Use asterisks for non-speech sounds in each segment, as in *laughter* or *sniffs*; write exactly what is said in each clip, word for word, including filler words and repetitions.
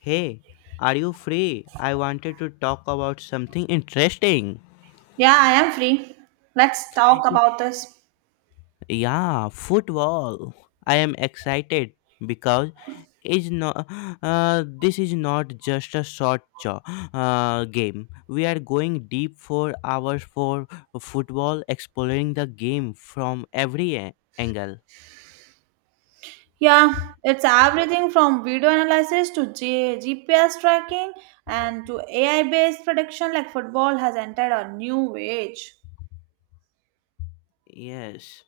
Hey, are you free? I wanted to talk about something interesting. Yeah, I am free. Let's talk about this. Yeah, football. I am excited because is not uh, this is not just a short jo- uh, game. We are going deep for hours for football, exploring the game from every a- angle. Yeah, it's everything from video analysis to G- GPS tracking and to A I based prediction, like football has entered a new age. Yes.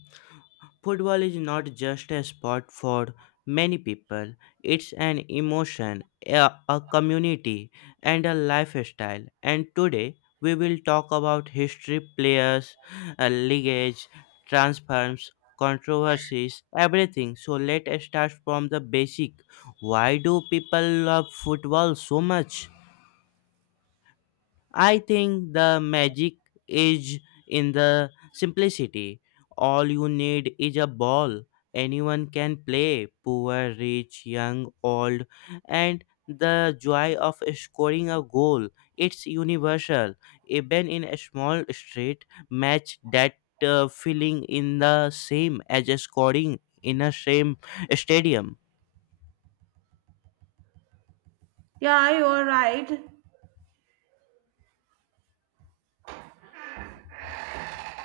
*clears throat* Football is not just a sport for many people. It's an emotion, a, a community, and a lifestyle. And today we will talk about history, players, uh, lineage, transfers, controversies, everything. So let's start from the basic. Why do people love football so much? I think the magic is in the simplicity. All you need is a ball. Anyone can play, poor, rich, young, old, and the joy of scoring a goal. It's universal. Even in a small street match, that uh, feeling in the same as scoring in a same stadium. Yeah, you are right.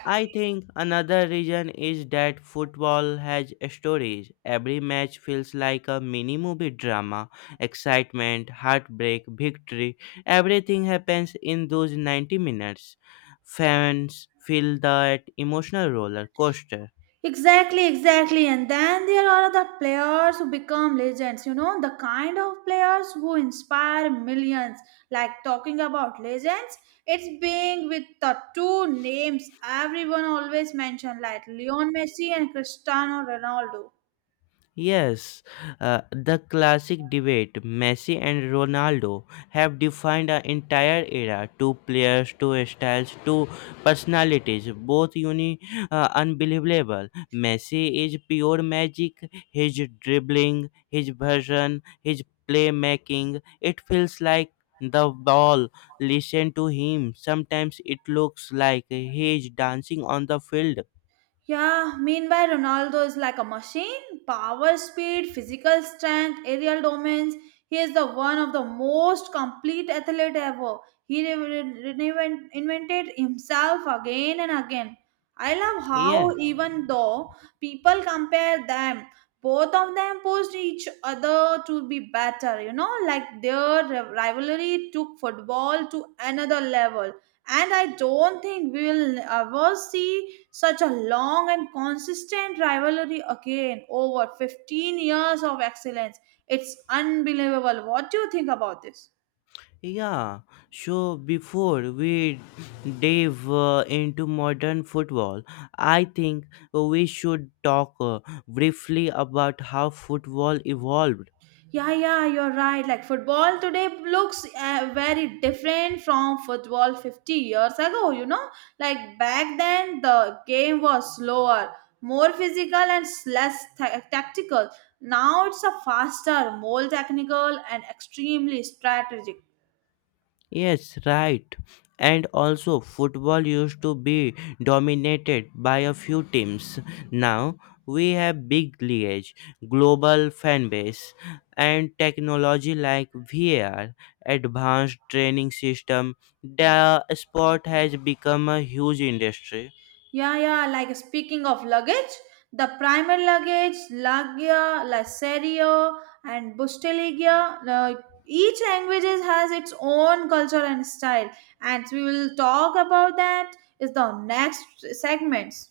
I think another reason is that football has stories. Every match feels like a mini movie drama. Excitement, heartbreak, victory, everything happens in those ninety minutes. Fans feel that emotional roller coaster. Exactly, exactly. And then there are the players who become legends, you know, the kind of players who inspire millions. Like talking about legends, it's being with the two names everyone always mention, like Leon Messi and Cristiano Ronaldo. Yes, uh, the classic debate, Messi and Ronaldo have defined an entire era. Two players, two styles, two personalities, both uni- uh, unbelievable. Messi is pure magic. His dribbling, his version, his playmaking, it feels like the ball listen to him. Sometimes it looks like he is dancing on the field. Yeah, meanwhile, Ronaldo is like a machine. Power, speed, physical strength, aerial dominance. He is the one of the most complete athlete ever. He re- re- reinvent- invented himself again and again. I love Yeah. how even though people compare them, both of them pushed each other to be better. You know, like their rivalry took football to another level. And I don't think we will ever see such a long and consistent rivalry again, over fifteen years of excellence. It's unbelievable. What do you think about this? Yeah, so before we dive uh, into modern football, I think we should talk uh, briefly about how football evolved. Yeah, yeah, you're right. Like football today looks uh, very different from football fifty years ago, you know? Like back then, the game was slower, more physical, and s- less ta- tactical. Now it's a faster, more technical, and extremely strategic. Yes, right. And also, football used to be dominated by a few teams. Now we have big leagues, global fan base, and technology like V R, advanced training system. The sport has become a huge industry. Yeah, yeah. Like speaking of luggage, the primer luggage, Lagia, La Serie, and Busteligia. Uh, each language has its own culture and style, and we will talk about that is the next segments.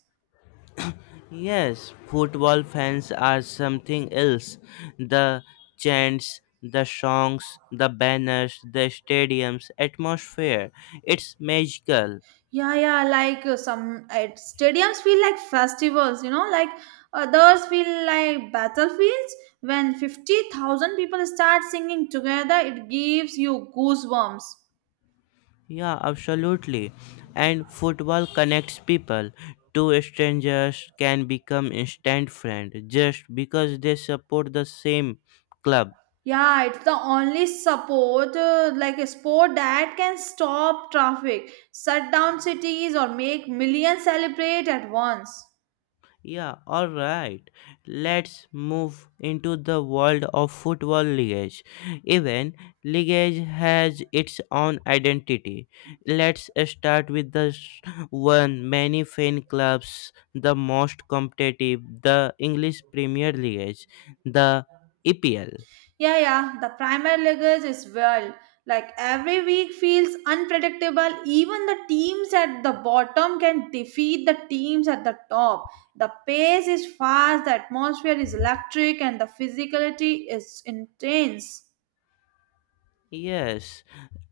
Yes, football fans are something else. The chants, the songs, the banners, the stadiums, atmosphere. It's magical. Yeah, yeah. Like uh, some uh, stadiums feel like festivals, you know. Like others feel like battlefields. When fifty thousand people start singing together, it gives you goosebumps. Yeah, absolutely. And football connects people. Two strangers can become instant friends just because they support the same club. Yeah, it's the only support, uh, like a sport that can stop traffic, shut down cities, or make millions celebrate at once. Yeah, all right. Let's move into the world of football leagues. Even league has its own identity. Let's start with the s- one many fan clubs, the most competitive, the English Premier League, the E P L. Yeah, yeah, the Premier League is well. Like every week feels unpredictable. Even the teams at the bottom can defeat the teams at the top. The pace is fast, the atmosphere is electric, and the physicality is intense. Yes,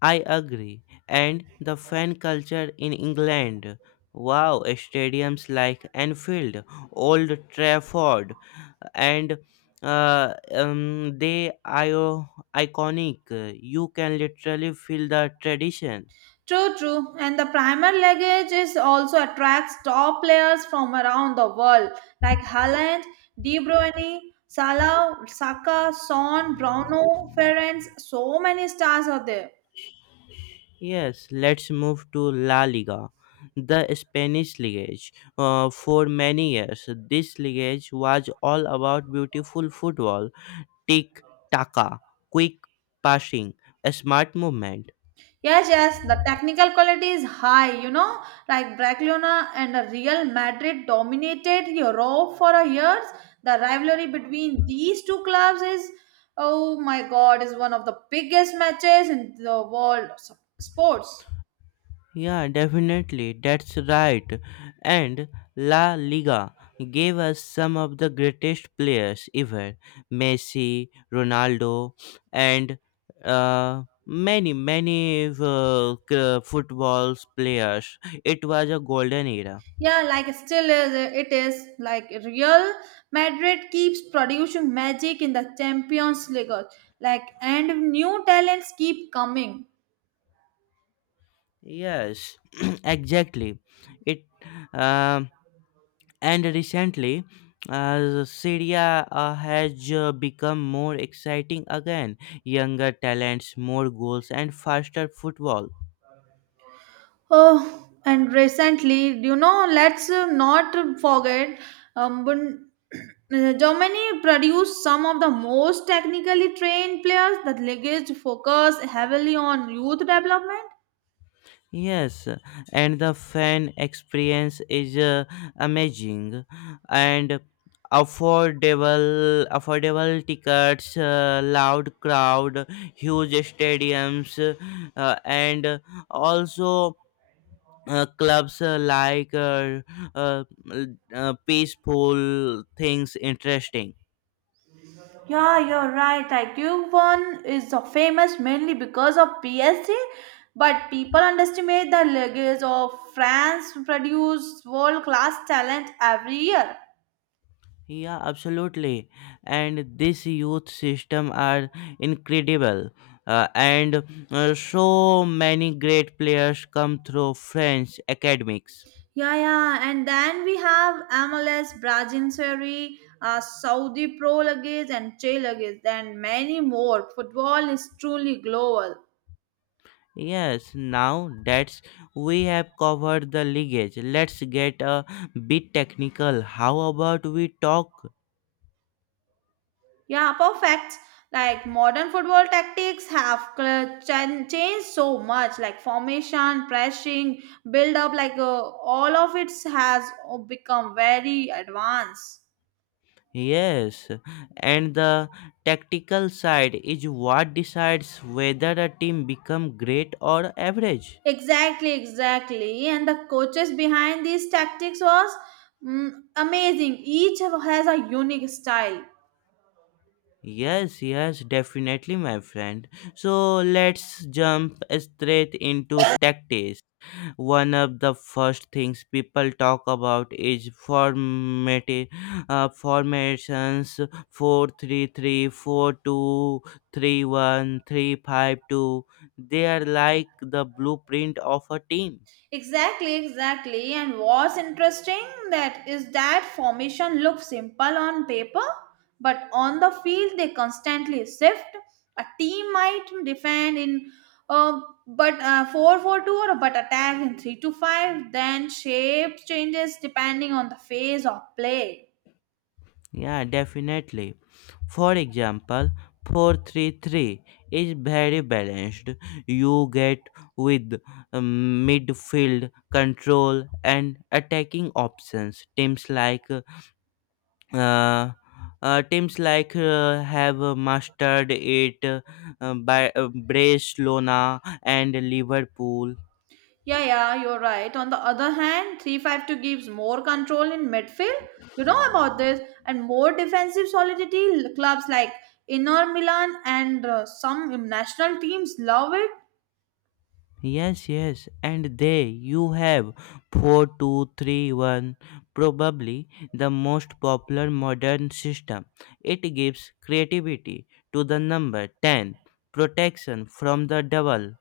I agree. And the fan culture in England, wow, stadiums like Anfield, Old Trafford, and uh, um, they are iconic. You can literally feel the tradition. True, true. And the Premier League is also attracts top players from around the world like Haaland, De Bruyne, Salah, Saka, Son, Bruno, Ferenc. So many stars are there. Yes, let's move to La Liga, the Spanish league. Uh, for many years, this league was all about beautiful football: tick taka, quick passing, a smart movement. Yes, yes, the technical quality is high, you know, like Barcelona and the Real Madrid dominated Europe for a years. The rivalry between these two clubs is, oh my God, is one of the biggest matches in the world of sports. Yeah, definitely, that's right. And La Liga gave us some of the greatest players ever, Messi, Ronaldo, and uh, many, many uh, c- football players. It was a golden era. Yeah, like still is it is like Real Madrid keeps producing magic in the Champions League, like and new talents keep coming. Yes, *clears throat* exactly. It. Um And recently, uh, Syria uh, has uh, become more exciting again. Younger talents, more goals, and faster football. Oh, and recently, you know, let's uh, not forget, um, when *clears throat* Germany produced some of the most technically trained players. The league is focused heavily on youth development. Yes, and the fan experience is uh, amazing and affordable. Affordable tickets, uh, loud crowd, huge stadiums, uh, and also uh, clubs uh, like uh, uh, uh, peaceful things interesting. Yeah, you're right. Like Yukon is so famous mainly because of P S G, but people underestimate the legacy of France produce world-class talent every year. Yeah, absolutely. And this youth system are incredible, uh, and uh, so many great players come through French academics. Yeah, yeah, and then we have M L S, Brazil Seri, uh, Saudi Pro Leagues, and Che Leagues, and many more. Football is truly global. Yes. Now that's we have covered the lineage, let's get a bit technical. How about we talk. Yeah, perfect. Like modern football tactics have cl- chan- changed so much, like formation, pressing, build up, like uh, all of it has uh, become very advanced. Yes, and the tactical side is what decides whether a team become great or average. Exactly, exactly. And the coaches behind these tactics was mm, amazing. Each has a unique style. Yes, yes, definitely, my friend. So let's jump straight into tactics. One of the first things people talk about is formati- uh, formations. Four three three, four two three one three five two. They are like the blueprint of a team. Exactly, exactly. And what's interesting that is that formation looks simple on paper, but on the field they constantly shift. A team might defend in uh, but uh, 4 four two, or but attack in three two five. Then shape changes depending on the phase of play. Yeah, definitely. For example, four three three is very balanced. You get with um, midfield control and attacking options. Teams like uh, uh, teams like uh, have mastered it uh, by uh, Barcelona and Liverpool. Yeah, yeah, you're right. On the other hand, three five two gives more control in midfield. You know about this. And more defensive solidity. Clubs like Inter Milan and uh, some national teams love it. Yes, yes, and there you have four two three one, probably the most popular modern system. It gives creativity to the number ten, protection from the double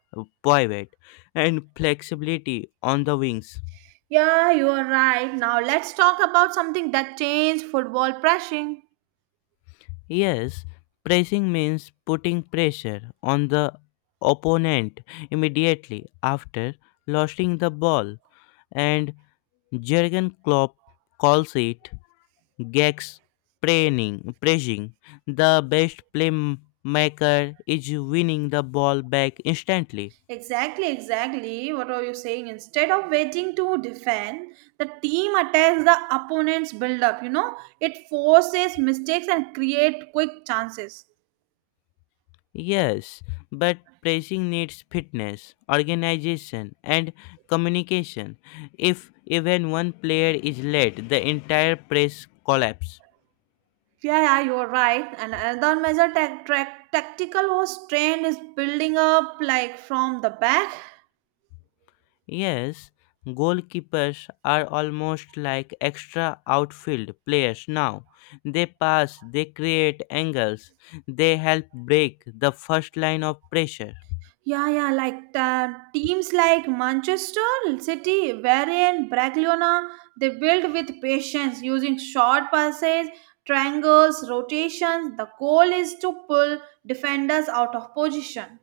pivot, and flexibility on the wings. Yeah, you are right. Now let's talk about something that changed football pressing. Yes, pressing means putting pressure on the opponent immediately after losing the ball, and Jurgen Klopp calls it Gex praying, pressing. The best playmaker is winning the ball back instantly. Exactly, exactly. What are you saying? Instead of waiting to defend, the team attacks the opponent's build up. You know, it forces mistakes and create quick chances. Yes, but pressing needs fitness, organization, and communication. If even one player is late, the entire press collapses. Yeah, yeah, you are right. And another measure tac- trac- tactical was trained is building up like from the back. Yes, goalkeepers are almost like extra outfield players now. They pass, they create angles, they help break the first line of pressure. Yeah, yeah, like the teams like Manchester City, Varian, Bragliona, they build with patience using short passes, triangles, rotations. The goal is to pull defenders out of position.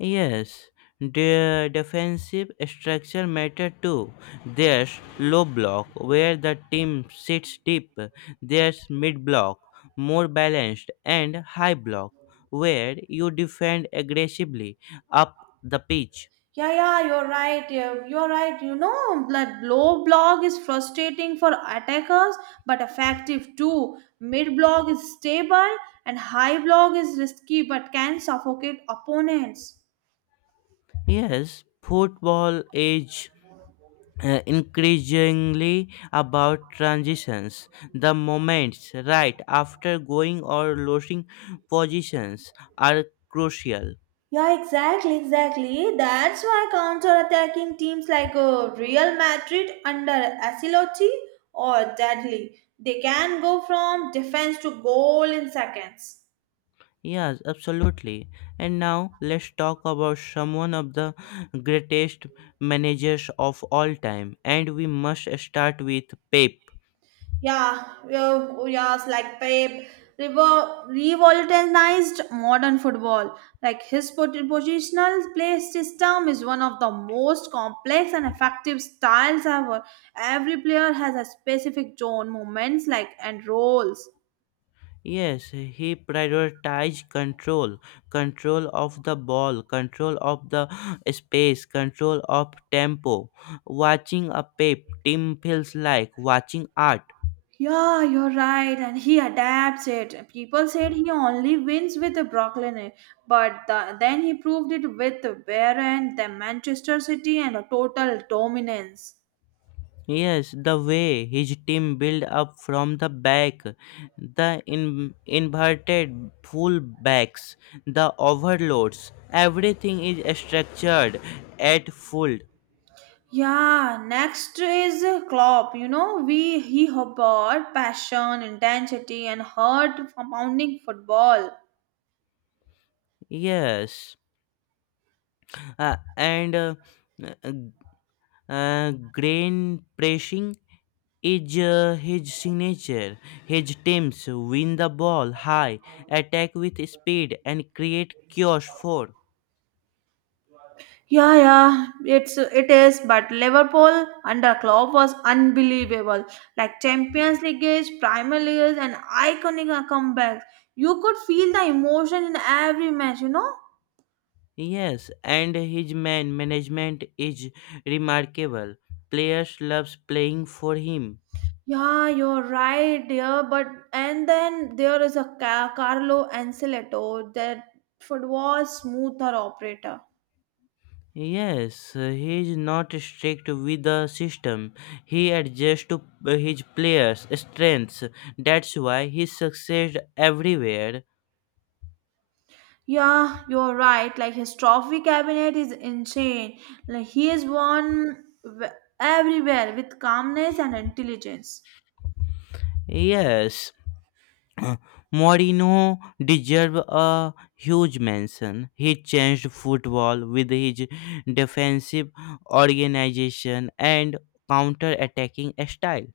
Yes, their defensive structure matter too. There's low block where the team sits deep. There's mid block, more balanced, and high block where you defend aggressively up the pitch. Yeah, yeah, you're right. yeah, You're right. You know that low block is frustrating for attackers but effective too. Mid block is stable and high block is risky but can suffocate opponents. Yes, football is uh, increasingly about transitions. The moments right after going or losing positions are crucial. Yeah, exactly, exactly. That's why counter-attacking teams like uh, Real Madrid under Ancelotti or Deadly, they can go from defense to goal in seconds. Yes, absolutely. And now let's talk about someone of the greatest managers of all time. And we must start with Pep. Yeah, yeah, yes, like Pep revo- revolutionized modern football. Like his pot- positional play system is one of the most complex and effective styles ever. Every player has a specific zone, moments like and roles. Yes, he prioritized control, control of the ball, control of the space, control of tempo. Watching a Pep team feels like watching art. Yeah, you're right, and he adapts it. People said he only wins with the Brooklyn, but the, then he proved it with Bayern, the Manchester City, and a total dominance. Yes, the way his team build up from the back, the in, inverted full backs, the overloads, everything is structured at full. Yeah, next is Klopp. You know, we he brought passion, intensity, and heart pounding football. Yes, uh, and uh, uh, uh, grain pressing is uh, his signature. His teams win the ball high, attack with speed, and create chaos for. Yeah, yeah, it's it is. But Liverpool under Klopp was unbelievable. Like Champions League, Premier League, and iconic comebacks. You could feel the emotion in every match. You know. Yes, and his man management is remarkable. Players loves playing for him. Yeah, you're right, dear. But and then there is a Ca- Carlo Ancelotti, that football smoother operator. Yes, he is not strict with the system. He adjusts to his players' strengths. That's why he succeeds everywhere. Yeah, you're right. Like his trophy cabinet is insane. Like he is won w- everywhere with calmness and intelligence. Yes, *clears throat* Mourinho deserves a huge mention. He changed football with his defensive organization and counter-attacking style.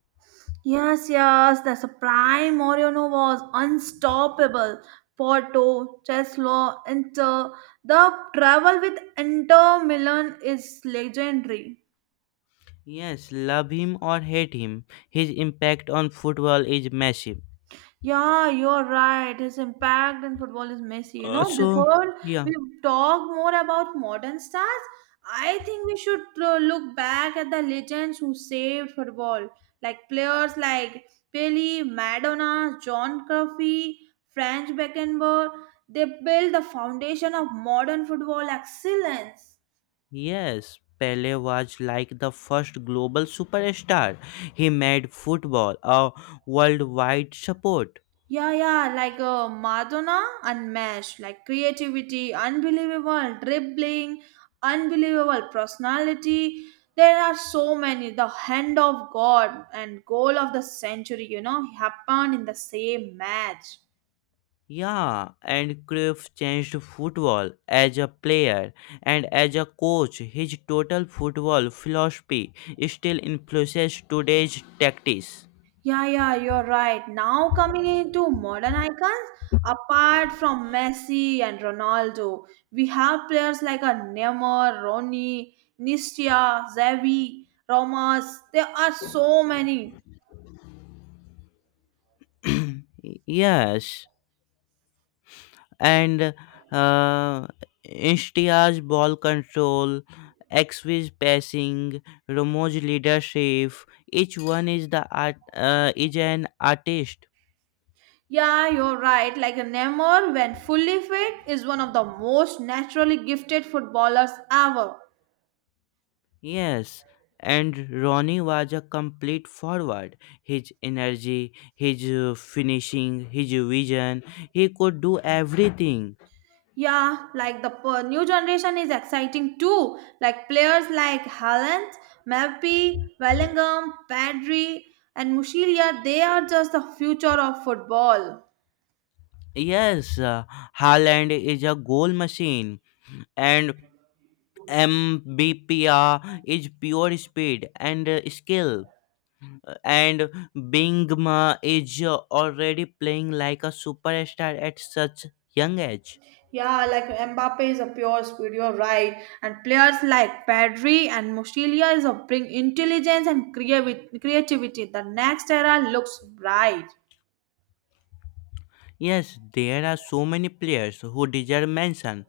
Yes, yes, the sublime Moreno was unstoppable. Porto, Cheslo, Inter. The travel with Inter Milan is legendary. Yes, love him or hate him, his impact on football is massive. Yeah, you're right. His impact in football is messy, you Uh, know, So, before yeah, we talk more about modern stars. I think we should uh, look back at the legends who saved football, like players like Pelé, Madonna, John Cruyff, Franz Beckenbauer. They built the foundation of modern football excellence. yes, Pele was like the first global superstar. He made football a worldwide sport. Yeah, yeah, like uh, Madonna unmatched, like creativity, unbelievable, dribbling, unbelievable personality. There are so many. The hand of God and goal of the century, you know, happened in the same match. Yeah, and Cruyff changed football as a player and as a coach. His total football philosophy still influences today's tactics. Yeah, yeah, you're right. Now coming into modern icons, apart from Messi and Ronaldo, we have players like a Neymar, Ronnie, Nistia, Xavi, Ramos. There are so many. Y- Yes, and uh, Ishtia's ball control, Xvi's passing, Romo's leadership. Each one is the art, uh, is an artist. Yeah, you're right. Like a Neymar, when fully fit, is one of the most naturally gifted footballers ever. Yes, and Ronnie was a complete forward. His energy, his uh, finishing, his vision, he could do everything. Yeah, like the per- new generation is exciting too. Like players like Haaland, Mbappe, Bellingham, Pedri, and Mushilia, they are just the future of football. Yes, uh, Haaland is a goal machine, and Mbppa is pure speed and uh, skill, uh, and Bingma is uh, already playing like a superstar at such young age. Yeah, like Mbappe is a pure speed, you're right. And players like Pedri and Mushilia is a bring intelligence and creavi- creativity. The next era looks bright. Yes, there are so many players who deserve mention.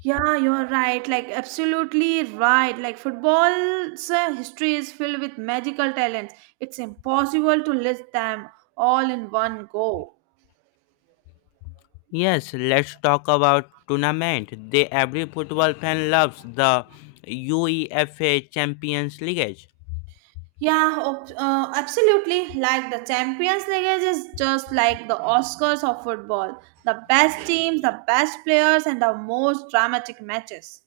Yeah, you're right. Like, absolutely right. Like, football's uh, history is filled with magical talents. It's impossible to list them all in one go. Yes, let's talk about tournament. They every football fan loves the UEFA Champions League. Yeah, ob- uh, absolutely. Like, the Champions League is just like the Oscars of football, the best teams, the best players, and the most dramatic matches.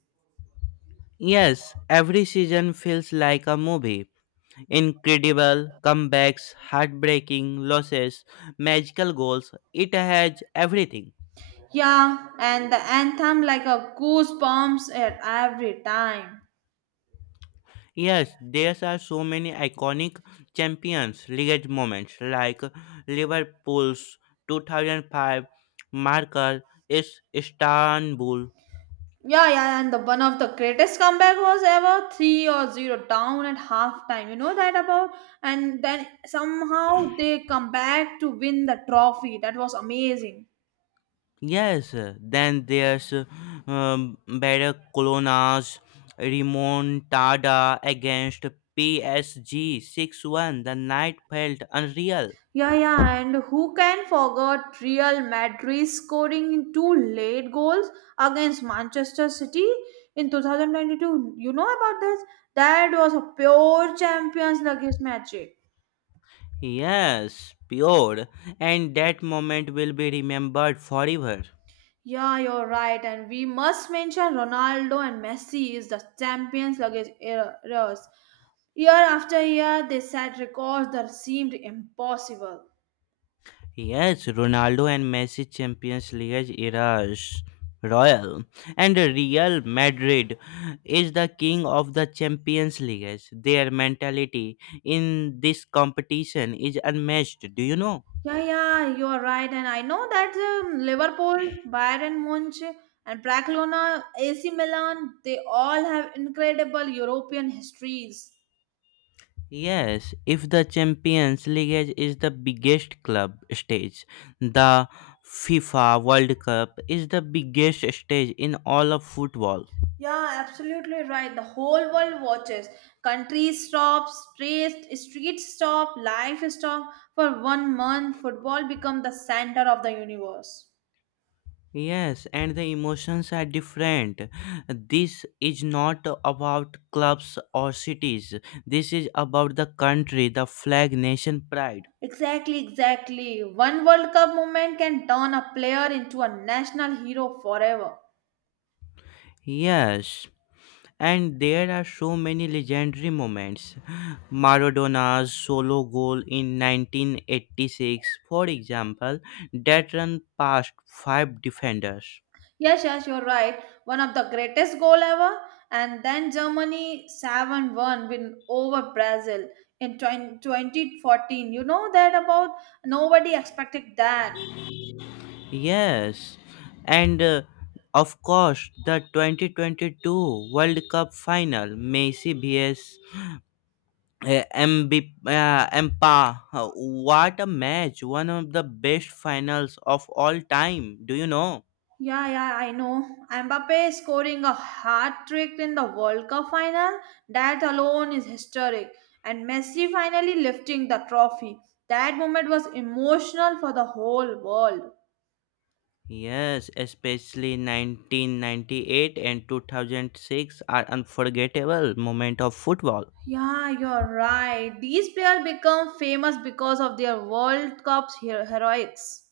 Yes, every season feels like a movie. Incredible comebacks, heartbreaking losses, magical goals. It has everything. Yeah, and the anthem like a goosebumps at every time. Yes, there are so many iconic Champions League moments like Liverpool's two thousand five marker is Istanbul. Yeah, yeah, and the one of the greatest comeback was ever three or zero down at halftime. You know that about, and then somehow they come back to win the trophy. That was amazing. Yes, then there's um, Barcelona's remontada against P S G six one. The night felt unreal. Yeah, yeah, and who can forget Real Madrid scoring two late goals against Manchester City in twenty twenty-two? You know about this? That was a pure Champions League magic. Yes, pure, and that moment will be remembered forever. Yeah, you're right, and we must mention Ronaldo and Messi is the champions luggage errors. Year after year, they set records that seemed impossible. Yes, Ronaldo and Messi Champions League eras. Royal and Real Madrid is the king of the Champions League. Their mentality in this competition is unmatched. Do you know? Yeah, yeah, you are right, and I know that um, Liverpool, Bayern Munich, and Barcelona, A C Milan, they all have incredible European histories. Yes, if the Champions League is the biggest club stage, the FIFA World Cup is the biggest stage in all of football. Yeah, absolutely right. The whole world watches. Countries stop, streets, streets stop, life stop. For one month, football become the center of the universe. Yes, and the emotions are different. This is not about clubs or cities. This is about the country, the flag, nation pride. Exactly, exactly. One World Cup moment can turn a player into a national hero forever. Yes. And there are so many legendary moments. Maradona's solo goal in nineteen eighty-six, for example, that run past five defenders. Yes, yes, you're right. One of the greatest goal ever. And then Germany seven one win over Brazil in twenty twenty fourteen. You know that about nobody expected that. Yes, and uh, of course, the twenty twenty-two World Cup final, Messi versus uh, M B, uh, Mpa. What a match! One of the best finals of all time. Do you know? Yeah, yeah, I know. Mbappe scoring a hat trick in the World Cup final, that alone is historic. And Messi finally lifting the trophy. That moment was emotional for the whole world. Yes, especially nineteen ninety-eight and two thousand six are unforgettable moment of football. Yeah, you're right. These players become famous because of their World Cup hero- heroics.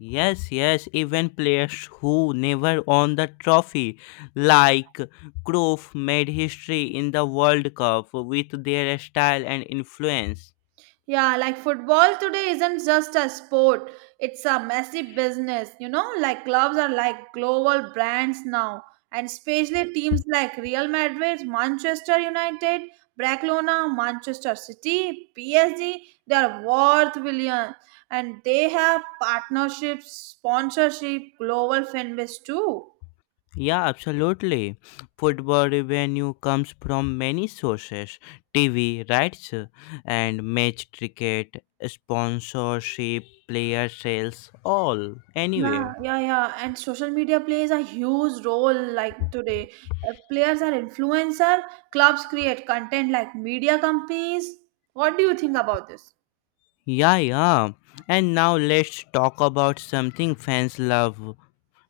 Yes, yes, even players who never won the trophy, like Cruyff, made history in the World Cup with their style and influence. Yeah, like football today isn't just a sport, it's a massive business. You know, like clubs are like global brands now, and especially teams like Real Madrid, Manchester United, Barcelona, Manchester City, P S G, they are worth billion, and they have partnerships, sponsorship, global fan base too. Yeah, absolutely. Football revenue comes from many sources: T V rights uh, and match ticket, sponsorship, player sales, all, Yeah, anywhere. yeah, yeah. And social media plays a huge role like today. Uh, Players are influencer, clubs create content like media companies. What do you think about this? Yeah, yeah. And now let's talk about something fans love,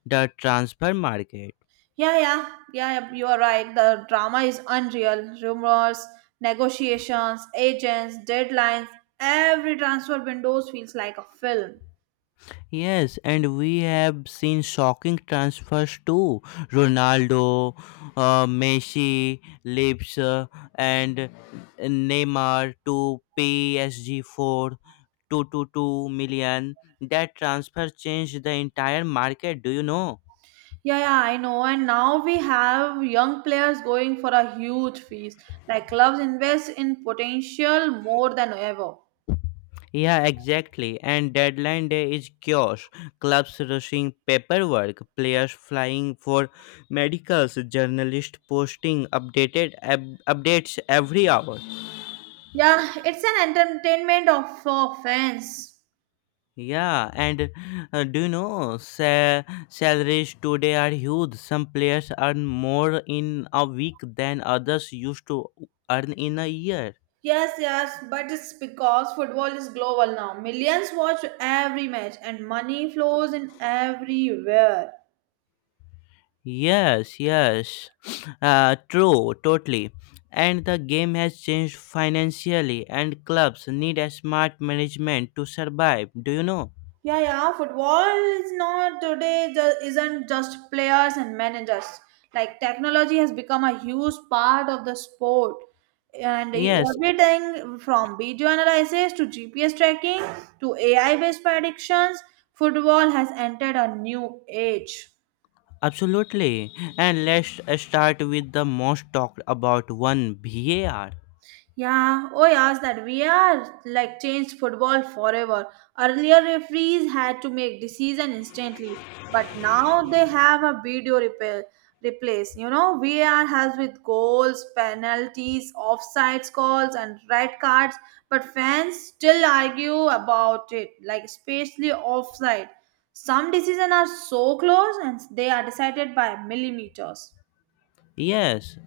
the transfer market. Yeah, yeah, yeah, yeah, You are right. The drama is unreal. Rumors, negotiations, agents, deadlines, every transfer windows feels like a film. Yes, and we have seen shocking transfers too. Ronaldo, uh, Messi, Lips, uh, and Neymar to P S G for 222 million. That transfer changed the entire market, do you know? Yeah, yeah, I know. And now we have young players going for a huge fees. Like clubs invest in potential more than ever. Yeah, exactly. And deadline day is chaos. Clubs rushing paperwork, players flying for medicals, journalists posting updated ab- updates every hour. Yeah, it's an entertainment of for fans. Yeah, and uh, do you know, sa- salaries today are huge. Some players earn more in a week than others used to earn in a year. Yes, yes, but it's because football is global now. Millions watch every match and money flows in everywhere. Yes, yes, *sniffs* uh, true, totally. And the game has changed financially, and clubs need a smart management to survive. Do you know? Yeah, yeah, football is not today ju- isn't just players and managers. Like technology has become a huge part of the sport. And Yes, everything from video analysis to G P S tracking to A I based predictions, football has entered a new age. absolutely. And let's uh, start with the most talked about one, var. Yeah, oh yes, that we are like changed football forever. Earlier referees had to make decision instantly, but now they have a video repair replace. You know, var has with goals, penalties, offsides calls, and red cards, but fans still argue about it, like especially offside. Some decisions are so close and they are decided by millimeters. Yes,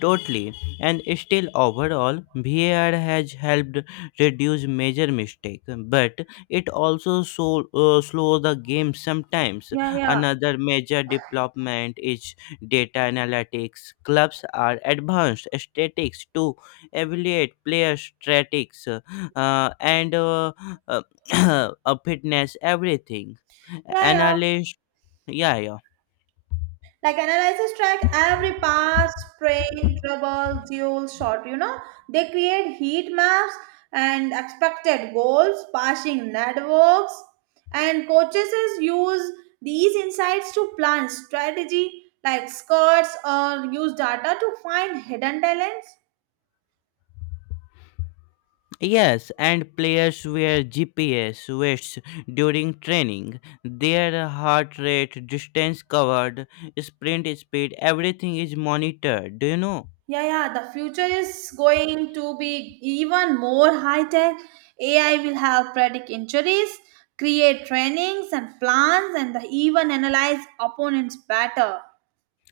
totally. And still, overall, var has helped reduce major mistake, but it also so, uh, slows the game sometimes. Yeah, yeah. Another major development is data analytics. Clubs are advanced statistics to evaluate player statistics uh, and uh, uh, *coughs* *clears throat* uh, fitness, everything. Yeah, yeah. Analyst, yeah, yeah. Like analysis track every pass, strain, trouble, dual, shot, you know. They create heat maps and expected goals, passing networks, and coaches is use these insights to plan strategy like skirts or use data to find hidden talents. Yes, and players wear G P S vests during training. Their heart rate, distance covered, sprint speed, everything is monitored. Do you know? Yeah, yeah, the future is going to be even more high tech. A I will help predict injuries, create trainings and plans, and even analyze opponents better.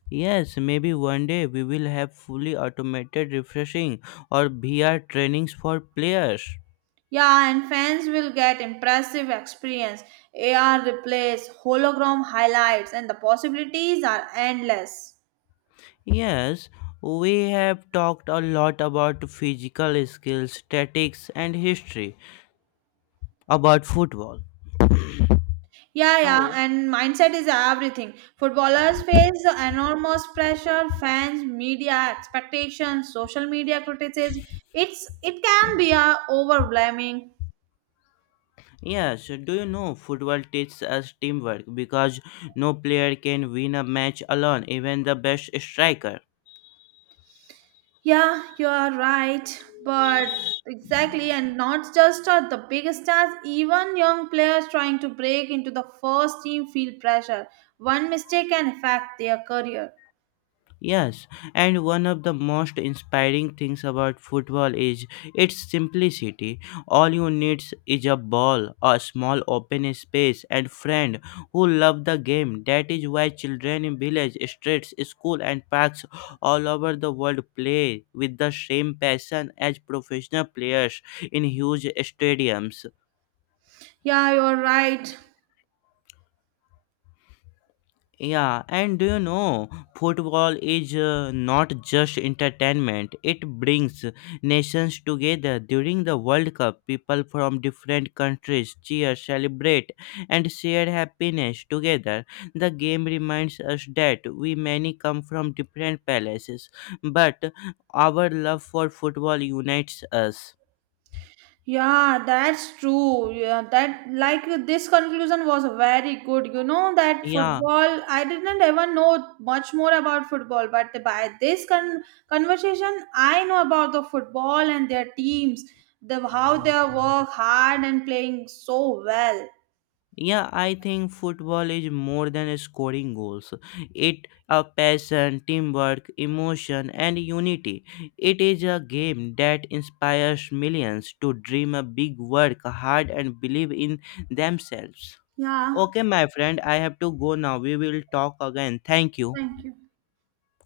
Yes, maybe one day we will have fully automated refreshing or V R trainings for players. Yeah, and fans will get impressive experience. A R replace hologram highlights, and the possibilities are endless. Yes, we have talked a lot about physical skills, statics, and history about football. Yeah, yeah, So, and mindset is everything. Footballers face enormous pressure, fans, media expectations, social media criticism. It's it can be a overwhelming. yes, do you know, football teaches us teamwork because no player can win a match alone, even the best striker. Yeah, you are right, but exactly, and not just uh, the big stars. Even young players trying to break into the first team feel pressure. One mistake can affect their career. Yes, and one of the most inspiring things about football is its simplicity. All you need is a ball, a small open space, and friend who love the game. That is why children in village, streets, school, and parks all over the world play with the same passion as professional players in huge stadiums. Yeah, you are right. Yeah, and do you know, football is uh, not just entertainment. It brings nations together. During the World Cup, people from different countries cheer, celebrate, and share happiness together. The game reminds us that we many come from different places, but our love for football unites us. Yeah, that's true. Yeah, that like this conclusion was very good. You know that Yeah. football, I didn't ever know much more about football, but by this con- conversation, I know about the football and their teams, the how they work hard and playing so well. Yeah, I think football is more than scoring goals. It a passion, teamwork, emotion and unity. It is a game that inspires millions to dream a big, work hard and believe in themselves. Yeah, Okay, my friend, I have to go now. We will talk again. Thank you. thank you.